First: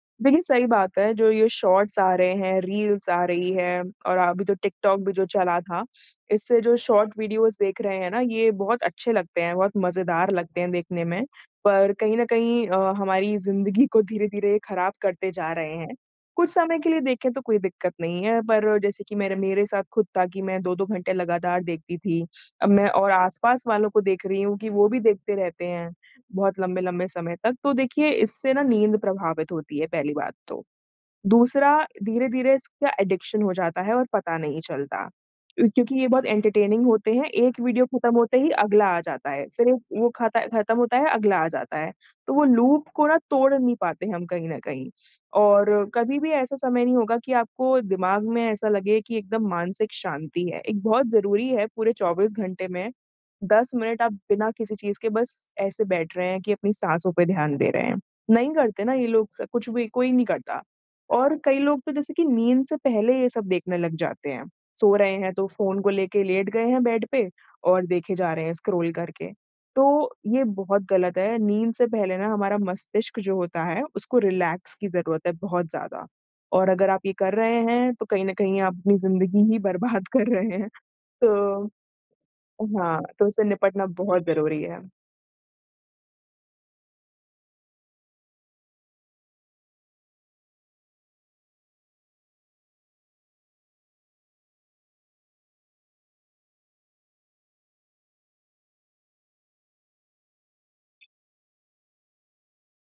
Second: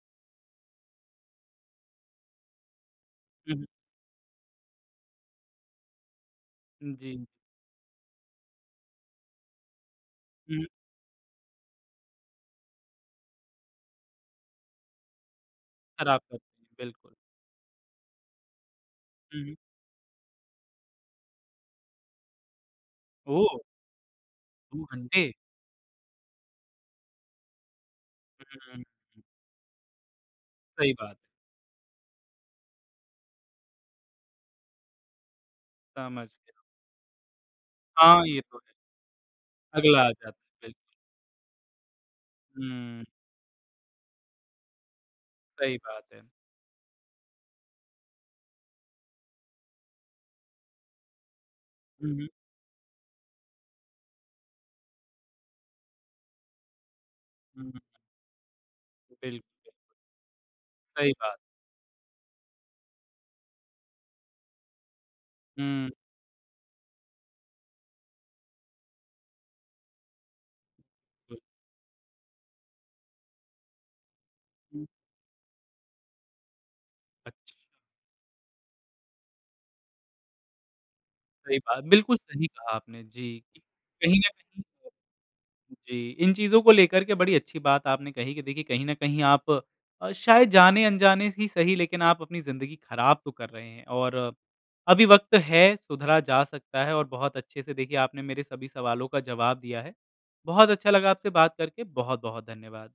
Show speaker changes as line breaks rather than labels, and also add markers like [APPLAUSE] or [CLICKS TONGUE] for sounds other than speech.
देखिए सही बात है जो ये शॉर्ट्स आ रहे हैं, रील्स आ रही
हुँ, हुँ।
हैं और अभी तो टिक-टॉक भी जो चला था, इससे जो
उ,
शॉर्ट
जी।
वीडियोस देख रहे हैं ना ये बहुत अच्छे लगते हैं, बहुत मज़ेदार [CLICKS TONGUE] लगते
उहुँ।
हैं देखने में। पर कहीं न कहीं अ, हमारी ज़िंदगी को धीरे-धीरे ख़राब करते जा रहे हैं।
ख़राब कर
कुछ समय के लिए
बिल्कुल।
देखे तो कोई दिक्कत नहीं है। पर जैसे कि मेरे
हुँ, हुँ।
मेरे साथ खुद था कि मैं 2-2 घंटे लगातार देखती थी। अब मैं और
ओह!
आस-पास वालों को देख रही हूँ कि
2
वो भी
घंटे।
देखते रहते हैं बहुत लंबे-लंबे समय तक। तो देखिए इससे
हुँ,
ना
हुँ,
नींद
हुँ।
प्रभावित होती है पहली बात तो।
सही बात।
दूसरा धीरे-धीरे इसका एडिक्शन हो जाता है और पता नहीं चलता। क्योंकि ये बहुत
समझ गया।
एंटरटेनिंग होते हैं। एक वीडियो खत्म
हाँ,
होते
ये
ही
तो है।
अगला आ जाता है। फिर एक
अगला
वो
आ जात
खाता
बिल्कुल।
ख़त्म होता है, अगला आ जाता है। तो वो लूप
हुँ।
को ना तोड़ नहीं पाते हैं हम कहीं न कहीं। और
सही बात
कभी
है।
भी ऐसा समय नहीं होगा कि आपको दिमाग में ऐसा लगे कि एकदम मानसिक शांति है। एक बहुत ज़रूरी है पूरे
हुँ, हुँ।
24 घंटे में 10 मिनट आप बिना किसी चीज़ के बस ऐसे बैठ रहे हैं कि अपनी साँसों पे ध्यान
हुँ,
दे
हुँ।
रहे हैं। नहीं करते ना ये लोग स कुछ
बिल्कुल।
भी, कोई नहीं करता।
सही बात है।
और कई लोग तो जैसे कि नींद से पहले ये सब देखने लग जाते हैं। सो रहे हैं तो फ़ोन को
हुँ।
लेके लेट गए हैं बेड पे और देखे जा रहे हैं स्क्रॉल करके। तो ये बहुत गलत है,
[UNINTELLIGIBLE]
नींद से पहले ना हमारा मस्तिष्क जो होता है उसको रिलैक्स
हुँ।
की ज़रूरत है बहुत ज़्यादा। और अगर आप ये कर
अच्छ
रहे हैं तो कहीं न कहीं अपनी ज़िंदगी ही बर्बाद कर रहे हैं।
सही
तो
बात। बिल्कुल सही कहा
हाँ,
आपने।
तो
जी,
उससे
कि
निपटना
कहीं
बहुत
न
ज़रूरी
कहीं
है।
जी, इन चीज़ों को लेकर के बड़ी अच्छी बात आपने कही कि देखिए कहीं न कहीं आप शायद जाने-अनजाने ही सही लेकिन आप अपनी ज़िंदगी ख़राब तो कर रहे हैं। और अभी वक़्त है, सुधरा जा सकता है। और बहुत अच्छे से देखिए आपने मेरे सभी सवालों का जवाब दिया है। बहुत अच्छा लगा आपसे बात करके। बहुत-बहुत धन्यवाद।